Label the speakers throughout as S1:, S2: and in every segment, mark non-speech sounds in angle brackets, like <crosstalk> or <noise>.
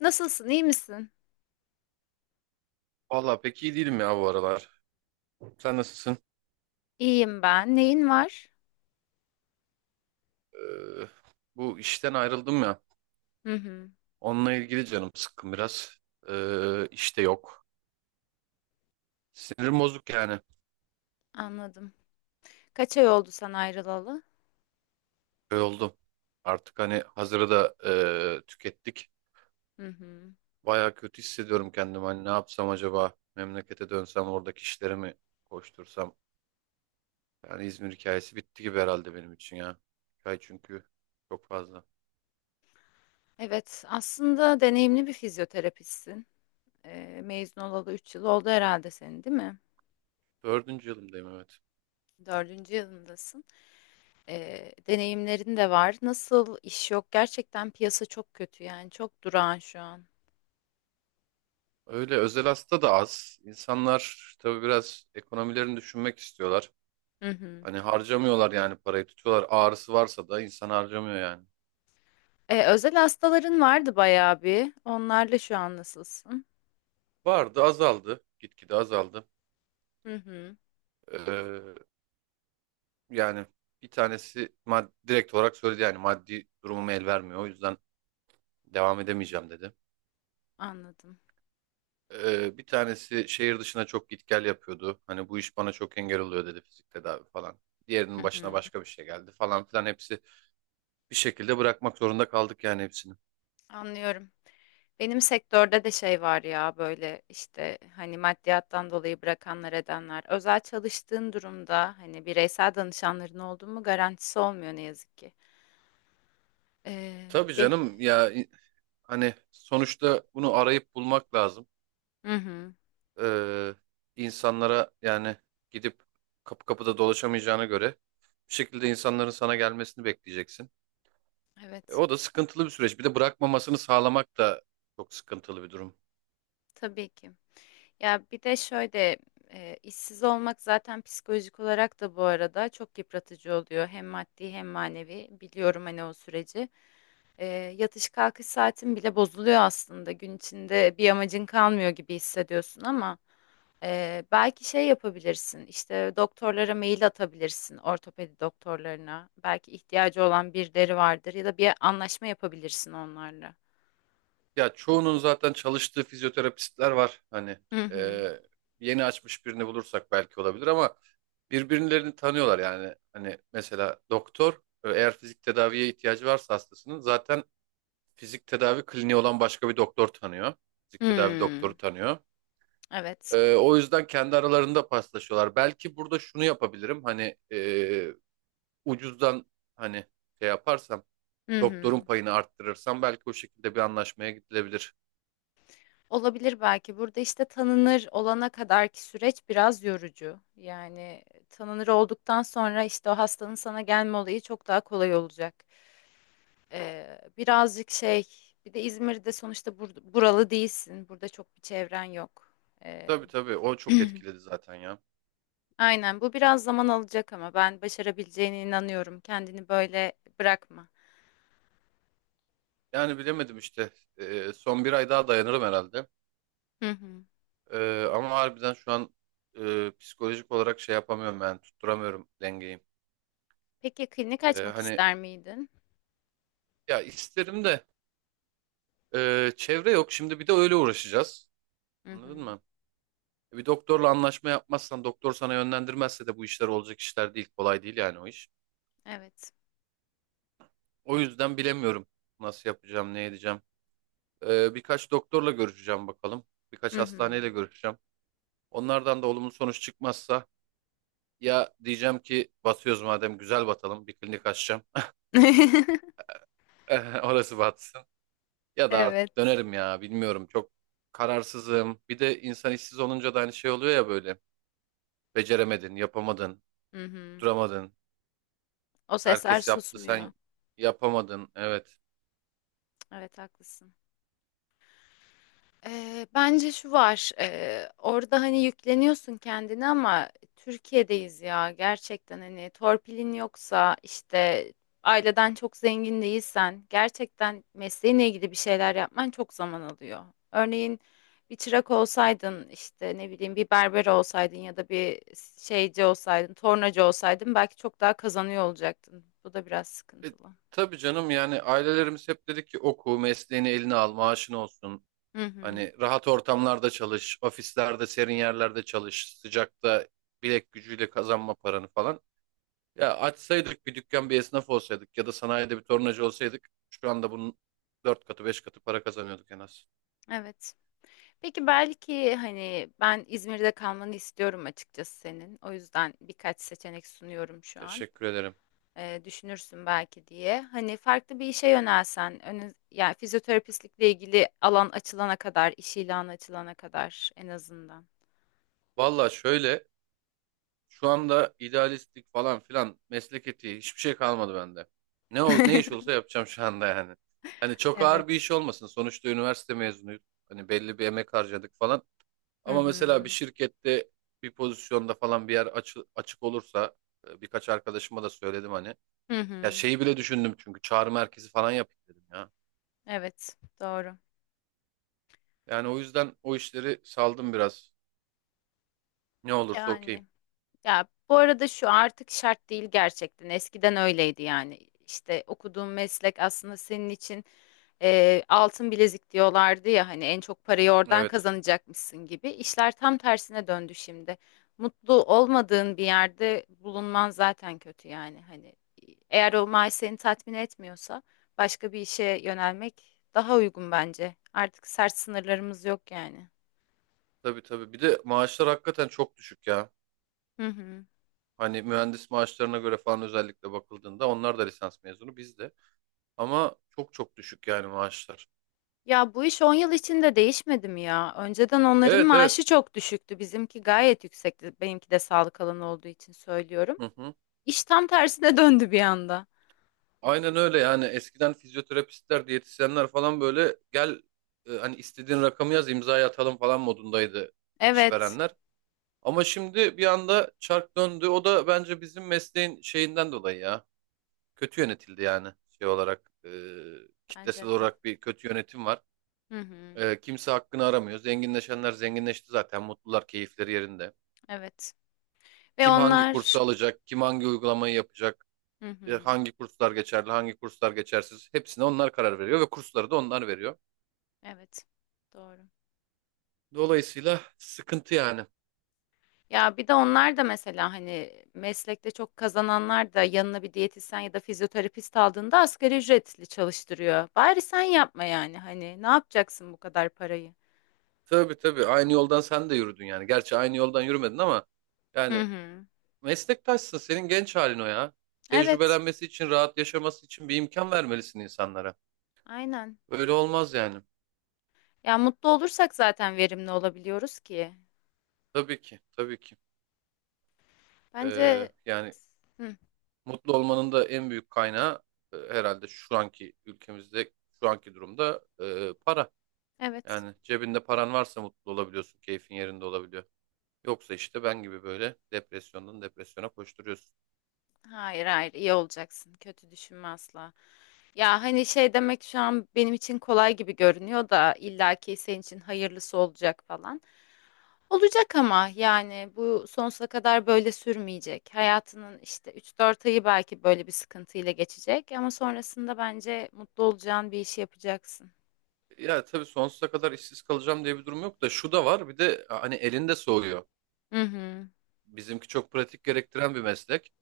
S1: Nasılsın, iyi misin?
S2: Valla pek iyi değilim ya bu aralar. Sen nasılsın?
S1: İyiyim ben. Neyin var?
S2: Ee, bu işten ayrıldım ya.
S1: Hı hı,
S2: Onunla ilgili canım sıkkın biraz. İşte yok. Sinirim bozuk yani.
S1: anladım. Kaç ay oldu sen ayrılalı?
S2: Böyle oldum. Artık hani hazırı da tükettik.
S1: Hı hı.
S2: Baya kötü hissediyorum kendimi. Hani ne yapsam acaba? Memlekete dönsem oradaki işleri mi koştursam? Yani İzmir hikayesi bitti gibi herhalde benim için ya. Hikaye çünkü çok fazla.
S1: Evet, aslında deneyimli bir fizyoterapistsin. Mezun olalı 3 yıl oldu herhalde senin, değil mi?
S2: Dördüncü yılımdayım, evet.
S1: Dördüncü yılındasın. Deneyimlerin de var. Nasıl iş yok? Gerçekten piyasa çok kötü yani. Çok durağan şu an.
S2: Öyle özel hasta da az. İnsanlar tabii biraz ekonomilerini düşünmek istiyorlar.
S1: Hı hı.
S2: Hani harcamıyorlar, yani parayı tutuyorlar. Ağrısı varsa da insan harcamıyor yani.
S1: Özel hastaların vardı bayağı bir. Onlarla şu an nasılsın?
S2: Vardı, azaldı. Gitgide azaldı.
S1: Hı hı,
S2: Ee, yani bir tanesi direkt olarak söyledi, yani maddi durumum el vermiyor, o yüzden devam edemeyeceğim dedi.
S1: anladım.
S2: Bir tanesi şehir dışına çok git gel yapıyordu. Hani bu iş bana çok engel oluyor dedi, fizik tedavi falan. Diğerinin
S1: Hı
S2: başına
S1: hı.
S2: başka bir şey geldi falan filan, hepsi bir şekilde bırakmak zorunda kaldık yani, hepsini.
S1: Anlıyorum. Benim sektörde de şey var ya, böyle işte, hani maddiyattan dolayı bırakanlar edenler. Özel çalıştığın durumda hani bireysel danışanların olduğu mu garantisi olmuyor ne yazık ki. Ee,
S2: Tabii
S1: ge-
S2: canım ya, hani sonuçta bunu arayıp bulmak lazım.
S1: Hı hı,
S2: Ee, insanlara yani, gidip kapı kapıda dolaşamayacağına göre, bir şekilde insanların sana gelmesini bekleyeceksin.
S1: evet,
S2: O da sıkıntılı bir süreç. Bir de bırakmamasını sağlamak da çok sıkıntılı bir durum.
S1: tabii ki. Ya bir de şöyle, işsiz olmak zaten psikolojik olarak da bu arada çok yıpratıcı oluyor. Hem maddi hem manevi, biliyorum hani o süreci. E, yatış kalkış saatin bile bozuluyor aslında. Gün içinde bir amacın kalmıyor gibi hissediyorsun ama. Belki şey yapabilirsin, işte doktorlara mail atabilirsin, ortopedi doktorlarına. Belki ihtiyacı olan birileri vardır ya da bir anlaşma yapabilirsin onlarla.
S2: Ya çoğunun zaten çalıştığı fizyoterapistler var. Hani
S1: Hı hı.
S2: e, yeni açmış birini bulursak belki olabilir ama birbirlerini tanıyorlar yani. Hani mesela doktor, eğer fizik tedaviye ihtiyacı varsa hastasının, zaten fizik tedavi kliniği olan başka bir doktor tanıyor. Fizik tedavi
S1: Hmm,
S2: doktoru tanıyor.
S1: evet.
S2: O yüzden kendi aralarında paslaşıyorlar. Belki burada şunu yapabilirim. Hani ucuzdan hani şey yaparsam,
S1: Hı
S2: doktorun
S1: hı.
S2: payını arttırırsam, belki o şekilde bir anlaşmaya gidilebilir.
S1: Olabilir belki. Burada işte tanınır olana kadarki süreç biraz yorucu. Yani tanınır olduktan sonra işte o hastanın sana gelme olayı çok daha kolay olacak. Birazcık şey, bir de İzmir'de sonuçta buralı değilsin. Burada çok bir çevren yok.
S2: Tabii tabii, o çok etkiledi
S1: <clears throat>
S2: zaten ya.
S1: Aynen, bu biraz zaman alacak ama ben başarabileceğine inanıyorum. Kendini böyle bırakma.
S2: Yani bilemedim işte. Son bir ay daha dayanırım herhalde.
S1: Hı hı.
S2: Ama harbiden şu an psikolojik olarak şey yapamıyorum, ben tutturamıyorum dengeyi.
S1: Peki, klinik açmak
S2: Hani
S1: ister miydin?
S2: ya isterim de, çevre yok. Şimdi bir de öyle uğraşacağız.
S1: Hı
S2: Anladın
S1: hı.
S2: mı? Bir doktorla anlaşma yapmazsan, doktor sana yönlendirmezse de bu işler olacak işler değil. Kolay değil yani o iş.
S1: Evet.
S2: O yüzden bilemiyorum nasıl yapacağım, ne edeceğim. Birkaç doktorla görüşeceğim bakalım. Birkaç
S1: Hı hı.
S2: hastaneyle görüşeceğim. Onlardan da olumlu sonuç çıkmazsa, ya diyeceğim ki batıyoruz madem, güzel batalım, bir klinik açacağım.
S1: <laughs>
S2: <laughs> Orası batsın. Ya da artık
S1: Evet.
S2: dönerim ya, bilmiyorum, çok kararsızım. Bir de insan işsiz olunca da aynı şey oluyor ya böyle. Beceremedin, yapamadın,
S1: Hı hı.
S2: duramadın.
S1: O sesler
S2: Herkes yaptı,
S1: susmuyor.
S2: sen yapamadın. Evet.
S1: Evet, haklısın. Bence şu var. Orada hani yükleniyorsun kendini ama Türkiye'deyiz ya. Gerçekten hani torpilin yoksa, işte aileden çok zengin değilsen, gerçekten mesleğinle ilgili bir şeyler yapman çok zaman alıyor. Örneğin bir çırak olsaydın, işte ne bileyim, bir berber olsaydın ya da bir şeyci olsaydın, tornacı olsaydın belki çok daha kazanıyor olacaktın. Bu da biraz
S2: E,
S1: sıkıntılı.
S2: tabii canım, yani ailelerimiz hep dedi ki oku, mesleğini eline al, maaşın olsun.
S1: Hı hı.
S2: Hani rahat ortamlarda çalış, ofislerde, serin yerlerde çalış, sıcakta bilek gücüyle kazanma paranı falan. Ya açsaydık bir dükkan, bir esnaf olsaydık ya da sanayide bir tornacı olsaydık, şu anda bunun 4 katı 5 katı para kazanıyorduk en az.
S1: Evet. Peki, belki, hani ben İzmir'de kalmanı istiyorum açıkçası senin. O yüzden birkaç seçenek sunuyorum şu an.
S2: Teşekkür ederim.
S1: Düşünürsün belki diye. Hani farklı bir işe yönelsen, önü, yani fizyoterapistlikle ilgili alan açılana kadar, iş ilanı açılana kadar en azından.
S2: Valla şöyle, şu anda idealistlik falan filan, meslek etiği, hiçbir şey kalmadı bende. Ne ol, ne iş olsa
S1: <laughs>
S2: yapacağım şu anda yani. Hani çok ağır bir
S1: Evet.
S2: iş olmasın. Sonuçta üniversite mezunuyuz. Hani belli bir emek harcadık falan.
S1: Hı
S2: Ama mesela bir
S1: hı.
S2: şirkette bir pozisyonda falan bir yer açık olursa, birkaç arkadaşıma da söyledim hani.
S1: Hı
S2: Ya
S1: hı.
S2: şeyi bile düşündüm, çünkü çağrı merkezi falan yapayım dedim ya.
S1: Evet, doğru.
S2: Yani o yüzden o işleri saldım biraz. Ne olursa okeyim.
S1: Yani. Ya bu arada şu artık şart değil gerçekten. Eskiden öyleydi yani. İşte okuduğun meslek aslında senin için altın bilezik diyorlardı ya, hani en çok parayı oradan
S2: Evet.
S1: kazanacakmışsın gibi. İşler tam tersine döndü şimdi. Mutlu olmadığın bir yerde bulunman zaten kötü yani. Hani eğer o maaş seni tatmin etmiyorsa başka bir işe yönelmek daha uygun bence. Artık sert sınırlarımız yok yani.
S2: Tabii tabii. Bir de maaşlar hakikaten çok düşük ya.
S1: Hı hı.
S2: Hani mühendis maaşlarına göre falan özellikle bakıldığında, onlar da lisans mezunu, biz de. Ama çok çok düşük yani maaşlar.
S1: Ya bu iş 10 yıl içinde değişmedi mi ya? Önceden onların
S2: Evet,
S1: maaşı
S2: evet.
S1: çok düşüktü. Bizimki gayet yüksekti. Benimki de sağlık alanı olduğu için söylüyorum.
S2: Hı hı.
S1: İş tam tersine <laughs> döndü bir anda.
S2: Aynen öyle yani, eskiden fizyoterapistler, diyetisyenler falan böyle gel, hani istediğin rakamı yaz, imzaya atalım falan modundaydı
S1: Evet,
S2: işverenler. Ama şimdi bir anda çark döndü. O da bence bizim mesleğin şeyinden dolayı ya. Kötü yönetildi yani, şey olarak. Kitlesel
S1: bence de.
S2: olarak bir kötü yönetim var.
S1: Hı hı,
S2: Kimse hakkını aramıyor. Zenginleşenler zenginleşti zaten. Mutlular, keyifleri yerinde.
S1: evet. Ve
S2: Kim hangi kursu
S1: onlar...
S2: alacak, kim hangi uygulamayı yapacak,
S1: Hı hı,
S2: hangi kurslar geçerli, hangi kurslar geçersiz, hepsine onlar karar veriyor ve kursları da onlar veriyor.
S1: evet, doğru.
S2: Dolayısıyla sıkıntı yani.
S1: Ya bir de onlar da mesela, hani meslekte çok kazananlar da yanına bir diyetisyen ya da fizyoterapist aldığında asgari ücretli çalıştırıyor. Bari sen yapma yani, hani ne yapacaksın bu kadar parayı?
S2: Tabii tabii, aynı yoldan sen de yürüdün yani. Gerçi aynı yoldan yürümedin ama
S1: Hı
S2: yani
S1: hı.
S2: meslektaşsın, senin genç halin o ya.
S1: Evet.
S2: Tecrübelenmesi için, rahat yaşaması için bir imkan vermelisin insanlara.
S1: Aynen.
S2: Öyle olmaz yani.
S1: Ya mutlu olursak zaten verimli olabiliyoruz ki.
S2: Tabii ki, tabii ki.
S1: Bence.
S2: Yani
S1: Hı,
S2: mutlu olmanın da en büyük kaynağı herhalde şu anki ülkemizde, şu anki durumda para.
S1: evet.
S2: Yani cebinde paran varsa mutlu olabiliyorsun, keyfin yerinde olabiliyor. Yoksa işte ben gibi böyle depresyondan depresyona koşturuyorsun.
S1: Hayır hayır, iyi olacaksın. Kötü düşünme asla. Ya hani, şey demek şu an benim için kolay gibi görünüyor da illaki senin için hayırlısı olacak falan. Olacak ama yani bu sonsuza kadar böyle sürmeyecek. Hayatının işte 3-4 ayı belki böyle bir sıkıntıyla geçecek ama sonrasında bence mutlu olacağın bir işi yapacaksın.
S2: Ya tabii, sonsuza kadar işsiz kalacağım diye bir durum yok da, şu da var. Bir de hani elinde soğuyor.
S1: Hı hı.
S2: Bizimki çok pratik gerektiren bir meslek.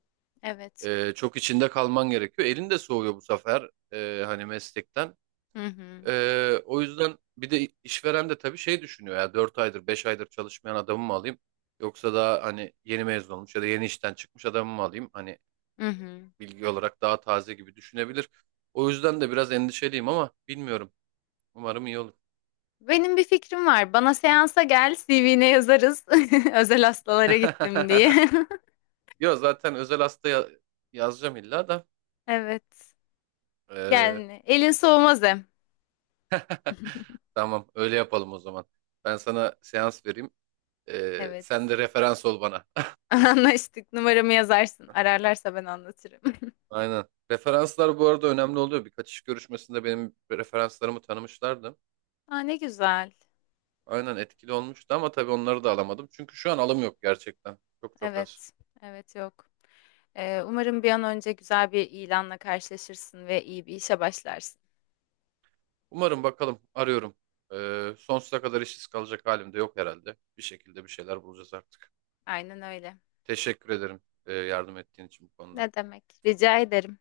S1: Evet.
S2: Çok içinde kalman gerekiyor. Elinde soğuyor bu sefer, hani meslekten.
S1: Hı hı.
S2: O yüzden bir de işveren de tabii şey düşünüyor ya, 4 aydır 5 aydır çalışmayan adamı mı alayım, yoksa daha hani yeni mezun olmuş ya da yeni işten çıkmış adamı mı alayım, hani
S1: Hı hı.
S2: bilgi olarak daha taze gibi düşünebilir. O yüzden de biraz endişeliyim ama bilmiyorum. Umarım iyi olur.
S1: Benim bir fikrim var. Bana seansa gel, CV'ne yazarız. <laughs> Özel hastalara gittim
S2: <laughs>
S1: diye. <laughs>
S2: Yok zaten özel hasta yazacağım illa da.
S1: Evet.
S2: Ee,
S1: Yani elin soğumaz hem. <laughs>
S2: <laughs> tamam, öyle yapalım o zaman. Ben sana seans vereyim. Sen
S1: Evet.
S2: de referans ol bana.
S1: <laughs> Anlaştık. Numaramı yazarsın. Ararlarsa ben anlatırım. <laughs>
S2: Aynen. Referanslar bu arada önemli oluyor. Birkaç iş görüşmesinde benim referanslarımı tanımışlardı.
S1: Aa, ne güzel.
S2: Aynen, etkili olmuştu ama tabii onları da alamadım. Çünkü şu an alım yok gerçekten. Çok çok az.
S1: Evet. Evet, yok. Umarım bir an önce güzel bir ilanla karşılaşırsın ve iyi bir işe başlarsın.
S2: Umarım, bakalım, arıyorum. Sonsuza kadar işsiz kalacak halim de yok herhalde. Bir şekilde bir şeyler bulacağız artık.
S1: Aynen öyle.
S2: Teşekkür ederim yardım ettiğin için bu konuda.
S1: Ne demek? Rica ederim.